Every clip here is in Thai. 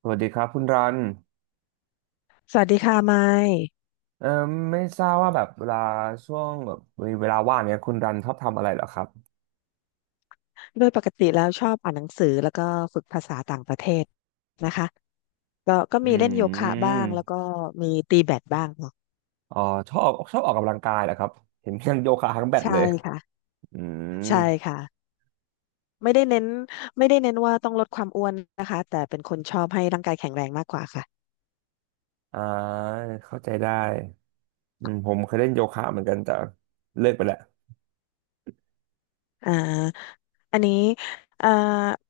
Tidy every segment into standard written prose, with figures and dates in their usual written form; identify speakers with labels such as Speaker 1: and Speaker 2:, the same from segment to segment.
Speaker 1: สวัสดีครับคุณรัน
Speaker 2: สวัสดีค่ะไมค์
Speaker 1: เอ่อไม่ทราบว่าแบบเวลาช่วงแบบมีเวลาว่างเนี้ยคุณรันชอบทำอะไรเหรอครับ
Speaker 2: โดยปกติแล้วชอบอ่านหนังสือแล้วก็ฝึกภาษาต่างประเทศนะคะก็
Speaker 1: อื
Speaker 2: มีเล่นโยคะบ้างแล้วก็
Speaker 1: ม
Speaker 2: มีตีแบดบ้างเนาะ
Speaker 1: อ๋อชอบออกกำลังกายเหรอครับ เห็นยังโยคะทั้งแบด
Speaker 2: ใช่
Speaker 1: เลย
Speaker 2: ค่ะ
Speaker 1: อืม
Speaker 2: ใช่ค่ะไม่ได้เน้นไม่ได้เน้นว่าต้องลดความอ้วนนะคะแต่เป็นค่ะ
Speaker 1: อ่าเข้าใจได้ผมเคยเล่นโยคะเหมือนกันแต่เลิกไปแล้ว
Speaker 2: อ่าอันนี้อ่า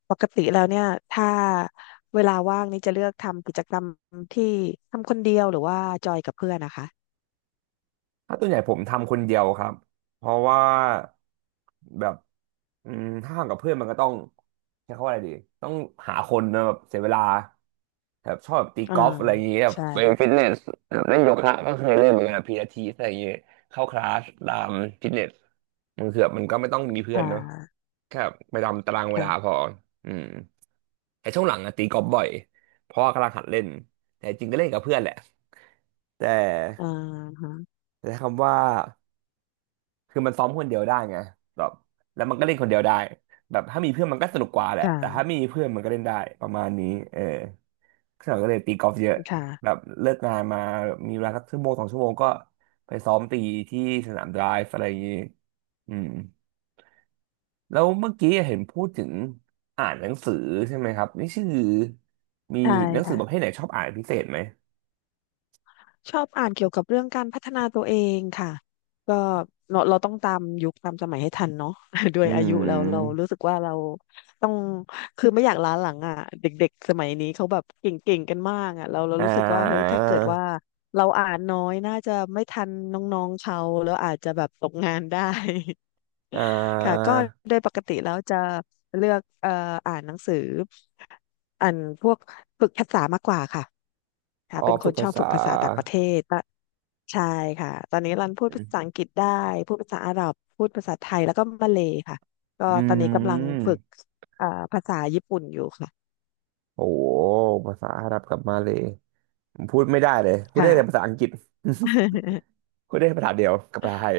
Speaker 2: ปกติแล้วเนี่ยถ้าเวลาว่างนี่จะเลือกทำกิจกรรมที่ทำคนเดียวหรือว่าจอยกับเพื่อนนะคะ
Speaker 1: ถ้าตัวใหญ่ผมทำคนเดียวครับ เพราะว่าแบบถ้าทำกับเพื่อนมันก็ต้องใช้คำว่าอะไรดีต้องหาคนนะแบบเสียเวลาแบบชอบแบบตี
Speaker 2: อ่า
Speaker 1: กอล์ฟอะไรอย่างเงี้ยแบบไป
Speaker 2: ใช่
Speaker 1: ฟิตเนสแบบเล่นโยคะก็เคยเล่นเหมือนกันพีลาทิสอะไรอย่างเงี้ยเข้าคลาสตามฟิตเนสมันคือแบบมันก็ไม่ต้องมีเพื่อ
Speaker 2: ค่
Speaker 1: นเนอะ
Speaker 2: ะ
Speaker 1: แค่ไปตามตารางเวลา
Speaker 2: ค่ะ
Speaker 1: พออืมแต่ช่วงหลังอะตีกอล์ฟบ่อยเพราะว่ากำลังหัดเล่นแต่จริงก็เล่นกับเพื่อนแหละแต่
Speaker 2: อ่าฮะ
Speaker 1: ใช้คำว่า คือมันซ้อมคนเดียวได้ไงแบบแล้วมันก็เล่นคนเดียวได้แบบถ้ามีเพื่อนมันก็สนุกกว่าแหละแต่ถ้า
Speaker 2: ค่ะ
Speaker 1: ไม่มีเพื่อนมันก็เล่นได้ประมาณนี้เออซ่งเราก็เลยตีกอล์ฟเยอะแบ
Speaker 2: ค่ะ
Speaker 1: บเลิกงานมามีเวลาสักชั่วโมงสองชั่วโมงก็ไปซ้อมตีที่สนามไดรฟ์อะไรอย่างนี้อืมแล้วเมื่อกี้เห็นพูดถึงอ่านหนังสือใช่ไหมครับนี่ชื่อมี
Speaker 2: ใช่
Speaker 1: หนังสื
Speaker 2: ค่ะ
Speaker 1: อประเภทไหนชอบอ่านเป็นพิเศษไหม
Speaker 2: ชอบอ่านเกี่ยวกับเรื่องการพัฒนาตัวเองค่ะก็เราต้องตามยุคตามสมัยให้ทันเนาะ ด้ว
Speaker 1: อื
Speaker 2: ยอายุเรา
Speaker 1: ม
Speaker 2: รู้สึกว่าเราต้องคือไม่อยากล้าหลังอ่ะเด็กๆสมัยนี้เขาแบบเก่งๆกันมากอ่ะเรา
Speaker 1: อ่
Speaker 2: รู้สึกว่าเฮ้ย
Speaker 1: า
Speaker 2: ถ้าเกิดว่าเราอ่านน้อยน่าจะไม่ทันน้องๆเขาแล้วอาจจะแบบตกงานได้
Speaker 1: อ่
Speaker 2: ค่ะ
Speaker 1: า
Speaker 2: ก็โดยปกติแล้วจะเลือกอ่านหนังสืออ่านพวกฝึกภาษามากกว่าค่ะ
Speaker 1: อา
Speaker 2: ค่ะ
Speaker 1: ออ
Speaker 2: เป็นค
Speaker 1: ฝึ
Speaker 2: น
Speaker 1: ก
Speaker 2: ช
Speaker 1: ภา
Speaker 2: อบ
Speaker 1: ษา
Speaker 2: ฝึกภาษาต่างประเทศตะใช่ค่ะตอนนี้รันพูดภาษาอังกฤษได้พูดภาษาอาหรับพูดภาษาไทยแล้วก็มาเลย์ค่ะก็
Speaker 1: อื
Speaker 2: ตอนนี้กำลังฝึ
Speaker 1: ม
Speaker 2: กเอ่อภาษาญี่ปุ่นอยู่ค่ะ
Speaker 1: โอ้โหภาษาอาหรับกับมาเลยผมพูดไม่ได้เลยพูดได้
Speaker 2: ค่ะ
Speaker 1: แต่ภาษาอังกฤษ พูดได้ภาษาเดียวกับภาษาไทย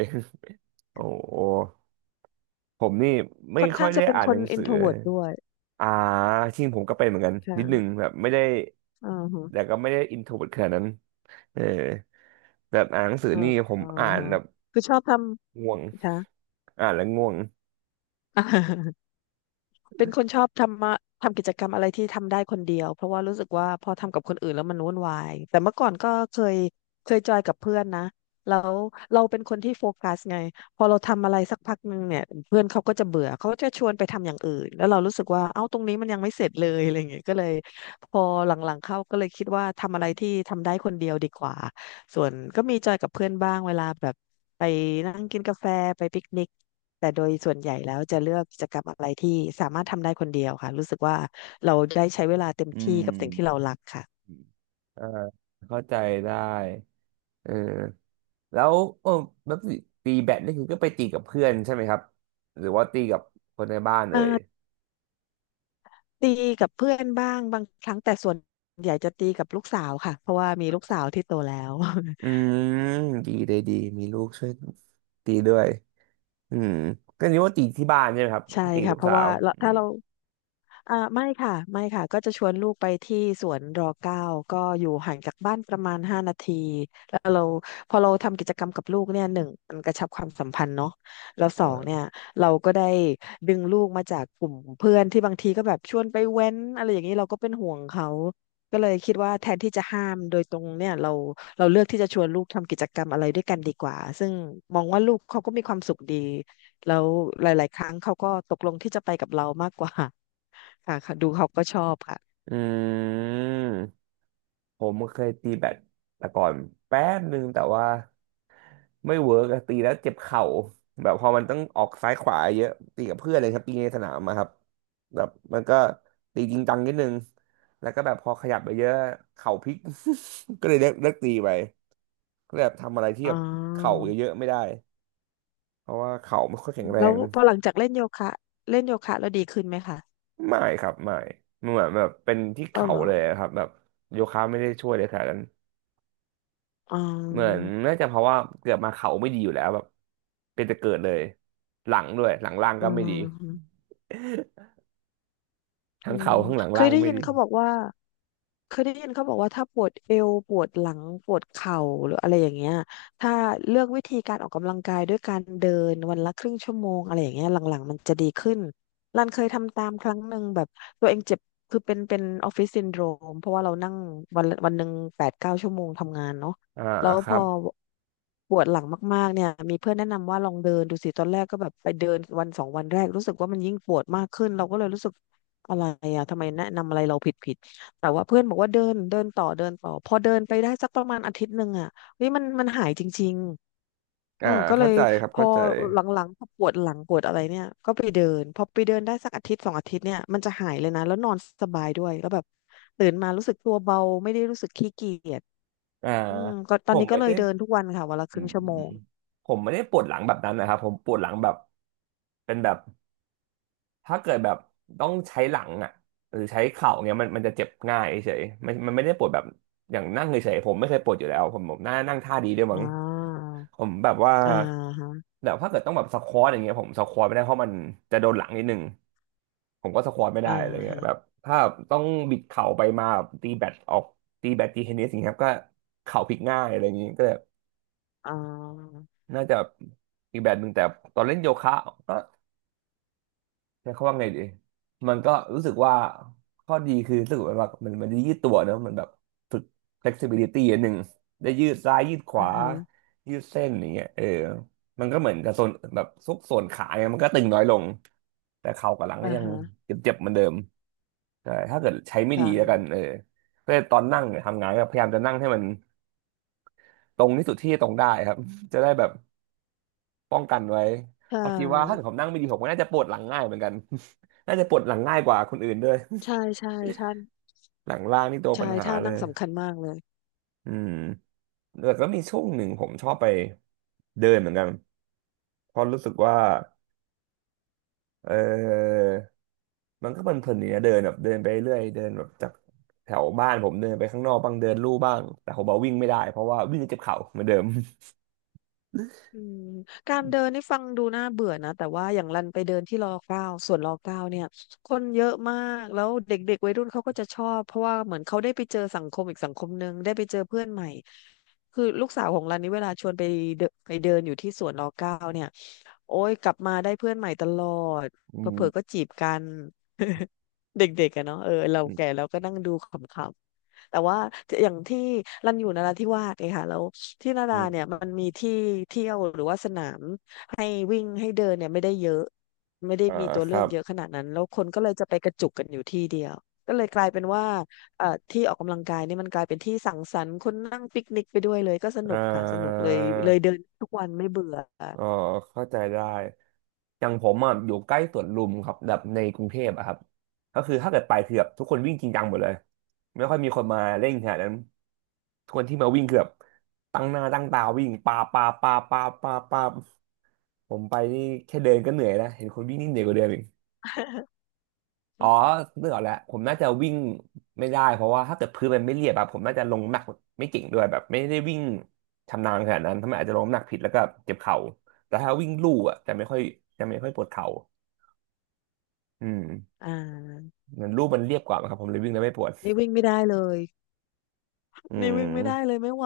Speaker 1: โอ้โหผมนี่ไม่
Speaker 2: ค่อน
Speaker 1: ค่อ
Speaker 2: ข้า
Speaker 1: ย
Speaker 2: ง
Speaker 1: ได้
Speaker 2: จะเป็น
Speaker 1: อ่าน
Speaker 2: ค
Speaker 1: หนั
Speaker 2: น
Speaker 1: งสือ
Speaker 2: introvert ด้วย
Speaker 1: อ่าจริงผมก็เป็นเหมือนกันนิดนึง
Speaker 2: ค่ะ
Speaker 1: แบบไม่ได้
Speaker 2: อ่าฮะ
Speaker 1: แต่ก็ไม่ได้อินโทรเวิร์ตขนาดนั้นเออแบบอ่านหนังสือ
Speaker 2: อ่
Speaker 1: นี่ผม
Speaker 2: า
Speaker 1: อ่าน
Speaker 2: ฮะ
Speaker 1: แบบ
Speaker 2: คือชอบท
Speaker 1: ง่วง
Speaker 2: ำค่ะ
Speaker 1: อ่านแล้วง่วง
Speaker 2: เป็นคนชอบทำมาทำกิจกรรมอะไรที่ทำได้คนเดียวเพราะว่ารู้สึกว่าพอทำกับคนอื่นแล้วมันวุ่นวายแต่เมื่อก่อนก็เคยเคยจอยกับเพื่อนนะแล้วเราเป็นคนที่โฟกัสไงพอเราทำอะไรสักพักหนึ่งเนี่ยเพื่อนเขาก็จะเบื่อเขาก็จะชวนไปทำอย่างอื่นแล้วเรารู้สึกว่าเอ้าตรงนี้มันยังไม่เสร็จเลยอะไรอย่างเงี้ยก็เลยพอหลังๆเข้าก็เลยคิดว่าทำอะไรที่ทำได้คนเดียวดีกว่า ส่วนก็มีจอยกับเพื่อนบ้างเวลาแบบไปนั่งกินกาแฟไปปิกนิกแต่โดยส่วนใหญ่แล้วจะเลือกกิจกรรมอะไรที่สามารถทำได้คนเดียวค่ะรู้สึกว่าเราได้ใช้เวลาเต็ม
Speaker 1: อื
Speaker 2: ที่กับสิ่งที่เรา
Speaker 1: ม
Speaker 2: รักค่ะ
Speaker 1: อ่าเข้าใจได้เออ แล้วเออแล้วตีแบดนี่คือก็ไปตีกับเพื่อนใช่ไหมครับหรือว่าตีกับคนในบ้าน
Speaker 2: อ่
Speaker 1: เอ่ย
Speaker 2: าตีกับเพื่อนบ้างบางครั้งแต่ส่วนใหญ่จะตีกับลูกสาวค่ะเพราะว่ามีลูกสาวที่โตแล้ว
Speaker 1: อืมดีเลยดีมีลูกช่วยตีด้วยอืมก็นึกว่าตีที่บ้านใช่ไหมครับ
Speaker 2: ใช่
Speaker 1: ถ้าตี
Speaker 2: ค่ะ
Speaker 1: ลูก
Speaker 2: เพราะ
Speaker 1: สา
Speaker 2: ว่า
Speaker 1: ว
Speaker 2: เรา
Speaker 1: อื
Speaker 2: ถ้า
Speaker 1: ม
Speaker 2: เรา อ่าไม่ค่ะไม่ค่ะก็จะชวนลูกไปที่สวนรอเก้าก็อยู่ห่างจากบ้านประมาณ5 นาทีแล้วเราพอเราทำกิจกรรมกับลูกเนี่ยหนึ่งมันกระชับความสัมพันธ์เนาะแล้วส
Speaker 1: เอ
Speaker 2: องเนี่ย
Speaker 1: อ
Speaker 2: เราก็ได้ดึงลูกมาจากกลุ่มเพื่อนที่บางทีก็แบบชวนไปเว้นอะไรอย่างนี้เราก็เป็นห่วงเขาก็เลยคิดว่าแทนที่จะห้ามโดยตรงเนี่ยเราเราเลือกที่จะชวนลูกทำกิจกรรมอะไรด้วยกันดีกว่าซึ่งมองว่าลูกเขาก็มีความสุขดีแล้วหลายๆครั้งเขาก็ตกลงที่จะไปกับเรามากกว่า ค่ะค่ะดูเขาก็ชอบค่ะ
Speaker 1: อืมผมเคยตีแบดแต่ก่อนแป๊บนึงแต่ว่า ไม่เวิร์กอะตีแล้วเจ็บเข่าแบบพอมันต้องออกซ้ายขวาเยอะตีกับเพื่อนเลยครับตีในสนามอะครับแบบมันก็ตีจริงจังนิดนึงแล้วก็แบบพอขยับไปเยอะเข่าพลิก ก็เลยเลิกตีไปก็เลยแบบทำอะไรที่
Speaker 2: อ๋อ
Speaker 1: แบบเข่าเยอะๆไม่ได้เพราะว่าเข่าไม่ค่อยแข็งแร
Speaker 2: แล้ว
Speaker 1: ง
Speaker 2: พอหลังจากเล่นโยคะเล่นโยคะแล้วดีขึ้นไหมคะ
Speaker 1: ไม่ครับไม่มันเหมือนแบบเป็นที่
Speaker 2: ก็
Speaker 1: เข่า
Speaker 2: เหรอ
Speaker 1: เลยครับแบบโยคะไม่ได้ช่วยเลยขนาดนั้น
Speaker 2: อ๋อ
Speaker 1: เหมือนน่าจะเพราะว่าเกิดมาเข่าไม่ดีอยู่แล้วแบบเป็นแต่เกิดเลยหลังด้วยหลังล่าง
Speaker 2: อื
Speaker 1: ก็ไม่ดี
Speaker 2: ม
Speaker 1: ทั้
Speaker 2: อื
Speaker 1: ง
Speaker 2: ม
Speaker 1: เข่าข้างหลัง
Speaker 2: เค
Speaker 1: ล่า
Speaker 2: ย
Speaker 1: ง
Speaker 2: ได้
Speaker 1: ไม่
Speaker 2: ยิน
Speaker 1: ดี
Speaker 2: เขาบอกว่าเคยได้ยินเขาบอกว่าถ้าปวดเอวปวดหลังปวดเข่าหรืออะไรอย่างเงี้ยถ้าเลือกวิธีการออกกำลังกายด้วยการเดินวันละครึ่งชั่วโมงอะไรอย่างเงี้ยหลังๆมันจะดีขึ้นรันเคยทำตามครั้งหนึ่งแบบตัวเองเจ็บคือเป็นออฟฟิศซินโดรมเพราะว่าเรานั่งวันละวันหนึ่ง8-9 ชั่วโมงทำงานเนาะ
Speaker 1: อ่า
Speaker 2: แล้ว
Speaker 1: ค
Speaker 2: พ
Speaker 1: รั
Speaker 2: อ
Speaker 1: บ
Speaker 2: ปวดหลังมากๆเนี่ยมีเพื่อนแนะนำว่าลองเดินดูสิตอนแรกก็แบบไปเดินวันสองวันแรกรู้สึกว่ามันยิ่งปวดมากขึ้นเราก็เลยรู้สึก อะไรอะทำไมแนะนำอะไรเราผิดผิดแต่ว่าเพื่อนบอกว่าเดินเดินต่อเดินต่อพอเดินไปได้สักประมาณอาทิตย์หนึ่งอะเฮ้ยมันหายจริงๆเออ
Speaker 1: อ่า
Speaker 2: ก็เล
Speaker 1: เข้า
Speaker 2: ย
Speaker 1: ใจครับ
Speaker 2: พอ
Speaker 1: เข้าใจ
Speaker 2: หลังๆพอปวดหลังปวดอะไรเนี่ยก็ไปเดินพอไปเดินได้สักอาทิตย์สองอาทิตย์เนี่ยมันจะหายเลยนะแล้วนอนสบายด้วยแล้วแบบตื่นมารู้สึกตัวเบาไม่ได้รู้สึกขี้เกียจ
Speaker 1: อ่า
Speaker 2: อืมก็ต
Speaker 1: ผ
Speaker 2: อน
Speaker 1: ม
Speaker 2: นี้ก็
Speaker 1: ไม่
Speaker 2: เล
Speaker 1: ได้
Speaker 2: ยเดินทุกวันค่ะวันละค
Speaker 1: อื
Speaker 2: รึ่ง
Speaker 1: ม
Speaker 2: ชั่วโมง
Speaker 1: ผมไม่ได้ปวดหลังแบบนั้นนะครับผมปวดหลังแบบเป็นแบบถ้าเกิดแบบต้องใช้หลังอ่ะหรือใช้เข่าเนี้ยมันจะเจ็บง่ายเฉยมันไม่ได้ปวดแบบอย่างนั่งเฉยๆผมไม่เคยปวดอยู่แล้วผมน่านั่งท่าดีด้วย
Speaker 2: อ่
Speaker 1: มั้ง
Speaker 2: า
Speaker 1: ผมแบบว่า
Speaker 2: อ่าฮะ
Speaker 1: แบบถ้าเกิดต้องแบบสควอตอย่างเงี้ยผมสควอตไม่ได้เพราะมันจะโดนหลังนิดนึง ผมก็สควอตไม่ได้
Speaker 2: อ่า
Speaker 1: อะไรเงี้ย
Speaker 2: ฮะ
Speaker 1: แบบถ้าต้องบิดเข่าไปมาแบบตีแบตออกตีแบตตีเทนนิสอย่างเงี้ยครับก็เข่าพลิกง่ายอะไรอย่างงี้ก็เลย
Speaker 2: อ่า
Speaker 1: น่าจะอีกแบบหนึ่งแต่ตอนเล่นโยคะก็ใช้คำว่าไงดีมันก็รู้สึกว่าข้อดีคือรู้สึกว่ามันได้ยืดตัวเนอะมันแบบฝึก flexibility อันหนึ่งได้ยืดซ้ายยืดข
Speaker 2: อ่า
Speaker 1: วา
Speaker 2: ฮะ
Speaker 1: ยืดเส้นอย่างเงี้ยเออมันก็เหมือนกับส่วนแบบซุกส่วนขาเนี่ยมันก็ตึงน้อยลงแต่เข่ากับหลังก็
Speaker 2: อ่า
Speaker 1: ยัง
Speaker 2: ฮะ
Speaker 1: เจ็บๆเหมือนเดิม ใช่ถ้าเกิดใช้ไม่ดีแล้วกัน
Speaker 2: ค่ะ
Speaker 1: เออก็ตอนนั่งเนี่ยทำงานก็พยายามจะนั่งให้มันตรงที่สุดที่จะตรงได้ครับ จะได้แบบป้องกันไว้
Speaker 2: ใช่
Speaker 1: เพราะคิดว่าถ้าเกิดผมนั่งไม่ดีผมก็น่าจะปวดหลังง่ายเหมือนกัน น่าจะปวดหลังง่ายกว่าคนอื่นด้วย
Speaker 2: ใช่ใช่ท่า
Speaker 1: หลังล่างนี่ตัวปัญ
Speaker 2: ใช่
Speaker 1: หา
Speaker 2: ท่า
Speaker 1: เล
Speaker 2: นั่ง
Speaker 1: ย
Speaker 2: สำคัญมากเลย
Speaker 1: อืมแต่ก็มีช่วงหนึ่งผมชอบไปเดินเหมือนกันเพราะรู้สึกว่าเออมันก็เพลินๆดีนะเดินแบบเดินไปเรื่อยเดินแบบจากแถวบ้านผมเดินไปข้างนอกบ้างเดินลู่บ้างแต่ผมบอกวิ่งไม่ได้เพราะว่าวิ่งจะเจ็บเข่าเหมือนเดิม
Speaker 2: อืมการเดินนี่ฟังดูน่าเบื่อนะแต่ว่าอย่างรันไปเดินที่รอเก้าสวนรอเก้าเนี่ยคนเยอะมากแล้วเด็กๆวัยรุ่นเขาก็จะชอบเพราะว่าเหมือนเขาได้ไปเจอสังคมอีกสังคมหนึ่งได้ไปเจอเพื่อนใหม่คือลูกสาวของรันนี่เวลาชวนไปเดินอยู่ที่สวนรอเก้าเนี่ยโอ้ยกลับมาได้เพื่อนใหม่ตลอด
Speaker 1: อื
Speaker 2: เผลอๆก็
Speaker 1: ม
Speaker 2: จีบกัน เด็กๆอะเนาะเออเราแก่เราก็นั่งดูขำๆแต่ว่าอย่างที่รันอยู่นราธิวาสไงค่ะแล้ว ที่นา
Speaker 1: อื
Speaker 2: ดาเนี่
Speaker 1: ม
Speaker 2: ยมันมีที่เที่ยวหรือว่าสนามให้วิ่งให้เดินเนี่ยไม่ได้เยอะไม่ได้
Speaker 1: อ่า
Speaker 2: มีตัว
Speaker 1: ค
Speaker 2: เลื
Speaker 1: รั
Speaker 2: อก
Speaker 1: บ
Speaker 2: เยอะขนาดนั้นแล้วคนก็เลยจะไปกระจุกกันอยู่ที่เดียวก็เลยกลายเป็นว่าที่ออกกำลังกายเนี่ยมันกลายเป็นที่สังสรรค์คนนั่งปิกนิกไปด้วยเลยก็ส
Speaker 1: อ่
Speaker 2: นุกค่ะสนุก
Speaker 1: า
Speaker 2: เลยเลยเดินทุกวันไม่เบื่อ
Speaker 1: อ๋อเข้าใจได้อย่างผมอ่ะอยู่ใกล้สวนลุมครับแบบในกรุงเทพอะครับก็คือถ้าเกิดไปคือแบบทุกคนวิ่งจริงจังหมดเลยไม่ค่อยมีคนมาเล่งขนาดนั้นทุกคนที่มาวิ่งคือแบบตั้งหน้าตั้งตาวิ่งปาปาปาปาปาปาผมไปนี่แค่เดินก็เหนื่อยแล้วเห็นคนวิ่งนี่เหนื่อยกว่าเดิมอีก อ๋อ นึกออกแล้วผมน่าจะวิ่งไม่ได้เพราะว่าถ้าเกิดพื้นมันไม่เรียบอะผมน่าจะลงน้ำหนักไม่เก่งด้วยแบบไม่ได้วิ่งชำนาญขนาดนั้นทำไมอาจจะลงน้ำหนักผิดแล้วก็เจ็บเข่าแต่ถ้าวิ่งลู่อะจะไม่ค่อยปวดเข่าอืม
Speaker 2: อ่า
Speaker 1: มันลู่มันเรียบกว่ามั้งครับผมเลยวิ่งแล้วไม่ปวด
Speaker 2: นี่วิ่งไม่ได้เลย
Speaker 1: อื
Speaker 2: นี่วิ่งไม่ได้เล
Speaker 1: ม
Speaker 2: ยไม่ไหว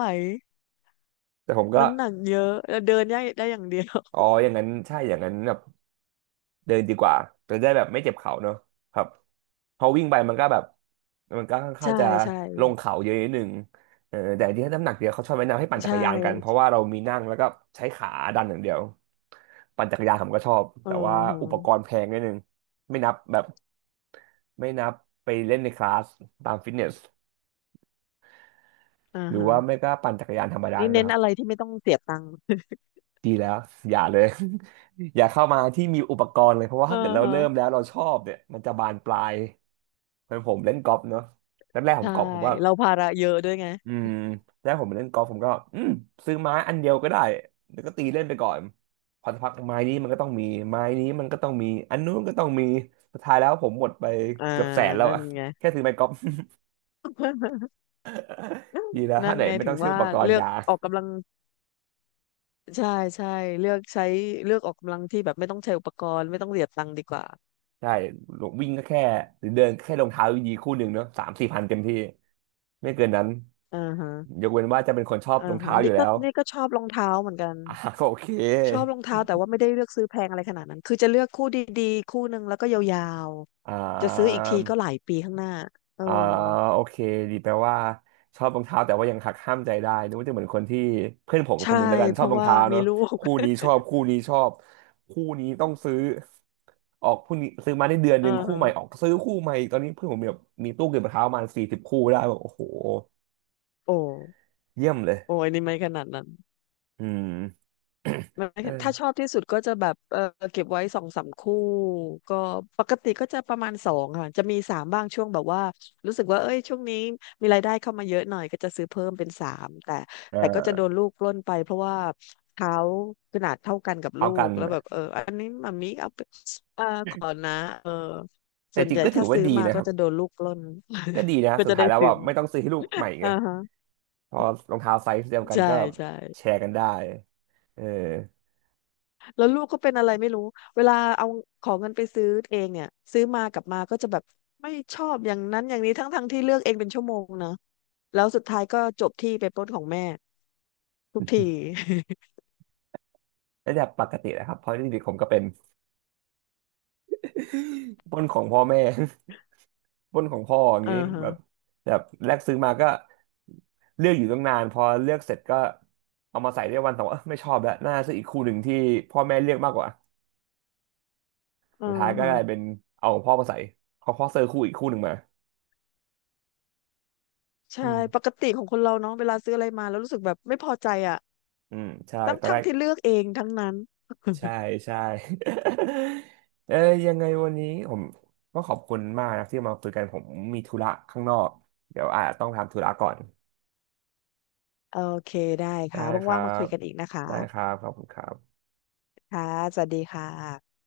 Speaker 1: แต่ผมก็
Speaker 2: น้ำหนักเยอะเดินได้ได้อย่างเดียว
Speaker 1: อ๋ออย่างนั้นใช่อย่างนั้นแบบ เดินดีกว่าจะได้แบบไม่เจ็บเข่าเนอะครับพอวิ่งไปมันก็แบบมันก็ค่อนข้าง
Speaker 2: ใช่
Speaker 1: จะ
Speaker 2: ใช่
Speaker 1: ลงเขาเยอะนิดนึงแต่ที่น้ำหนักเดียวเขาชอบแนะนำให้ปั่นจั
Speaker 2: ใช่
Speaker 1: กรยานกันเพราะว่าเรามีนั่งแล้วก็ใช้ขาดันอย่างเดียวปั่นจักรยานผมก็ชอบ
Speaker 2: อ๋อ
Speaker 1: แต่ว่าอุปกร
Speaker 2: ฮะ
Speaker 1: ณ์แพงนิดนึงไม่นับแบบไม่นับไปเล่นในคลาสตามฟิตเนส
Speaker 2: อ่า
Speaker 1: หรือ
Speaker 2: ฮะ
Speaker 1: ว่าไม่ก็ปั่นจักรยานธรรมดา
Speaker 2: นี่เน้
Speaker 1: นะ
Speaker 2: น
Speaker 1: ครั
Speaker 2: อะไร
Speaker 1: บ
Speaker 2: ที่ไม่ต้องเสียตังค์
Speaker 1: ดีแล้วอย่าเลย อย่าเข้ามาที่มีอุปกรณ์เลยเพราะว่า
Speaker 2: เออ
Speaker 1: ถ้าเกิดเรา
Speaker 2: ฮะ
Speaker 1: เริ่มแล้วเราชอบเนี่ยมันจะบานปลาย เพื่อนผมเล่นกอล์ฟเนาะแรกๆผม
Speaker 2: ใช่
Speaker 1: กอล์ฟผมว่า
Speaker 2: เราภาระเยอะด้วยไง
Speaker 1: อืมแรกผมเล่นกอล์ฟผมก็ซื้อไม้อันเดียวก็ได้แล้วก็ตีเล่นไปก่อนพอสักพักไม้นี้มันก็ต้องมีไม้นี้มันก็ต้องมีอันนู้นก็ต้องมีสุดท้ายแล้วผมหมดไป
Speaker 2: อ่า
Speaker 1: เกือบแสนแล้ว
Speaker 2: นั่น
Speaker 1: อะ
Speaker 2: ไง
Speaker 1: แค่ซื้อไม้กอล์ฟ
Speaker 2: นั่
Speaker 1: ดีแล้วถ้า
Speaker 2: น
Speaker 1: ไหน
Speaker 2: ไง
Speaker 1: ไม่
Speaker 2: ถึ
Speaker 1: ต้อ
Speaker 2: ง
Speaker 1: งซื้อ
Speaker 2: ว่า
Speaker 1: อุปกร
Speaker 2: เลื
Speaker 1: ณ์
Speaker 2: อก
Speaker 1: ยา
Speaker 2: ออกกำลัง ใช่ใช่เลือกใช้เลือกออกกำลังที่แบบไม่ต้องใช้อุปกรณ์ไม่ต้องเสียตังค์ดีกว่า
Speaker 1: ใช่ลงวิ่งก็แค่หรือเดินแค่รองเท้าดีๆคู่หนึ่งเนาะสามสี่พันเต็มที่ไม่เกินนั้น
Speaker 2: อ่าฮะ
Speaker 1: ยกเว้นว่าจะเป็นคนชอบ
Speaker 2: อ่า
Speaker 1: รอง
Speaker 2: ฮะ
Speaker 1: เท้าอ
Speaker 2: นี่
Speaker 1: ยู่แล้
Speaker 2: ก็
Speaker 1: ว
Speaker 2: นี่ก็ชอบรองเท้าเหมือนกัน
Speaker 1: ก็โอเค
Speaker 2: ชอบรองเท้าแต่ว่าไม่ได้เลือกซื้อแพงอะไรขนาดนั้นคือจะเลือกคู่ดีๆคู่หนึ่งแล้วก็ยาว
Speaker 1: อ่
Speaker 2: ๆจะซื้ออีกทีก็ห
Speaker 1: า
Speaker 2: ลายปีข้างหน้าเออ
Speaker 1: อ่าโอเคดีแปลว่าชอบรองเท้าแต่ว่ายังหักห้ามใจได้นึกว่าจะเหมือนคนที่เพื่อนผมค
Speaker 2: ใช่
Speaker 1: นหนึ่งแล้วกัน
Speaker 2: เพ
Speaker 1: ชอบ
Speaker 2: ราะ
Speaker 1: รอง
Speaker 2: ว่า
Speaker 1: เท้าเน
Speaker 2: มี
Speaker 1: อะ
Speaker 2: ลูก
Speaker 1: คู่นี้ ชอบคู่นี้ชอบคู่นี้ต้องซื้อออกคู่นี้ซื้อมาได้เดือนห
Speaker 2: อ่า
Speaker 1: นึ่งคู่
Speaker 2: ฮะ
Speaker 1: ใหม่ออกซื้อคู่ใหม่ตอนนี้เพื่อนผมมีแบบมีตู้เก็บรองเท้าประมาณสี่สิบคู่ได้แบบโอ้โห
Speaker 2: โอ้
Speaker 1: เยี่ยมเลย
Speaker 2: โอ้ยนี่ไม่ขนาดนั้น
Speaker 1: อืม
Speaker 2: ไม่ ถ้าชอ
Speaker 1: เออ
Speaker 2: บที่สุดก็จะแบบเออเก็บไว้สองสามคู่ ก็ปกติก็จะประมาณสองค่ะ จะมีสามบ้างช่วงแบบว่า รู้สึกว่าเอ้ยช่วงนี้มีรายได้เข้ามาเยอะหน่อยก็จะซื้อเพิ่มเป็นสามแต่แต่ก็จะ
Speaker 1: เออ
Speaker 2: โดนลูกปล้นไปเพราะว่าเขาขนาดเท่ากันกับลู
Speaker 1: เอากั
Speaker 2: ก
Speaker 1: น
Speaker 2: แล้วแบ
Speaker 1: นะ
Speaker 2: บเอออันนี้มัมมี่เอาไปเอ่าขอนะเออ
Speaker 1: แต่
Speaker 2: ส่วน
Speaker 1: จริ
Speaker 2: ให
Speaker 1: ง
Speaker 2: ญ่
Speaker 1: ก็ถื
Speaker 2: ถ้า
Speaker 1: อว่า
Speaker 2: ซื้อ
Speaker 1: ดี
Speaker 2: มา
Speaker 1: นะค
Speaker 2: ก็
Speaker 1: รับ
Speaker 2: จะโดนลูกปล้น
Speaker 1: ก็ดี นะ
Speaker 2: ก็
Speaker 1: สุด
Speaker 2: จะ
Speaker 1: ท้า
Speaker 2: ได้
Speaker 1: ยแล้ว
Speaker 2: ซื้
Speaker 1: แบ
Speaker 2: อ
Speaker 1: บ
Speaker 2: มา
Speaker 1: ไม่ต้องซื้อให้ลูกใหม่ไง
Speaker 2: อ่าฮะ
Speaker 1: พอรองเท้าไซส์เดียวกัน
Speaker 2: ใช่
Speaker 1: ก็
Speaker 2: ใช่
Speaker 1: แชร์กันได้เออ
Speaker 2: แล้วลูกก็เป็นอะไรไม่รู้ เวลาเอาขอเงินไปซื้อเองเนี่ยซื้อมากลับมาก็จะแบบไม่ชอบอย่างนั้นอย่างนี้ทั้งที่เลือกเองเป็นชั่วโมงนะแล้วสุดท้ายก็จบที่ไปปล้นของแม่ทุกที
Speaker 1: ระดับปกตินะครับเพราะจริงๆผมก็เป็นปล้นของพ่อแม่ ปล้นของพ่ออย่าง
Speaker 2: อ่า
Speaker 1: นี้
Speaker 2: ฮะ
Speaker 1: แบบแบบแรกซื้อมาก็เลือกอยู่ตั้งนานพอเลือกเสร็จก็เอามาใส่ได้วันสองวันเอ้อไม่ชอบแล้วน่าซื้ออีกคู่หนึ่งที่พ่อแม่เลือกมากกว่า
Speaker 2: อ่า
Speaker 1: สุดท้ายก็
Speaker 2: ฮะ
Speaker 1: กลายเป็นเอาของพ่อมาใส่เขาพ่อซื้อคู่อีกคู่หนึ่งมา
Speaker 2: ใช่
Speaker 1: อื
Speaker 2: ป
Speaker 1: ม
Speaker 2: กติของคนเราเนาะเวลาซื้ออะไรมาแล้วรู้สึกแบบไม่พอใจอ่ะ
Speaker 1: อืมใช่
Speaker 2: ทั้ง
Speaker 1: ตอน
Speaker 2: ทั้
Speaker 1: แร
Speaker 2: ง
Speaker 1: ก
Speaker 2: ที่เลือกเองทั้งนั้น
Speaker 1: ใช่ ใช่ เอ้ยยังไงวันนี้ผมก็ขอบคุณมากนะที่มาคุยกันผมมีธุระข้างนอกเดี๋ยวอาจจะต้องทำธุระก่อน
Speaker 2: โอเคได้
Speaker 1: ได้
Speaker 2: ค่ะ
Speaker 1: ค
Speaker 2: ว่า
Speaker 1: รั
Speaker 2: งๆมาคุ
Speaker 1: บ
Speaker 2: ยกันอีกนะ
Speaker 1: ได้ค
Speaker 2: คะ
Speaker 1: รับขอบคุณครับ
Speaker 2: ค่ะสวัสดีค่ะ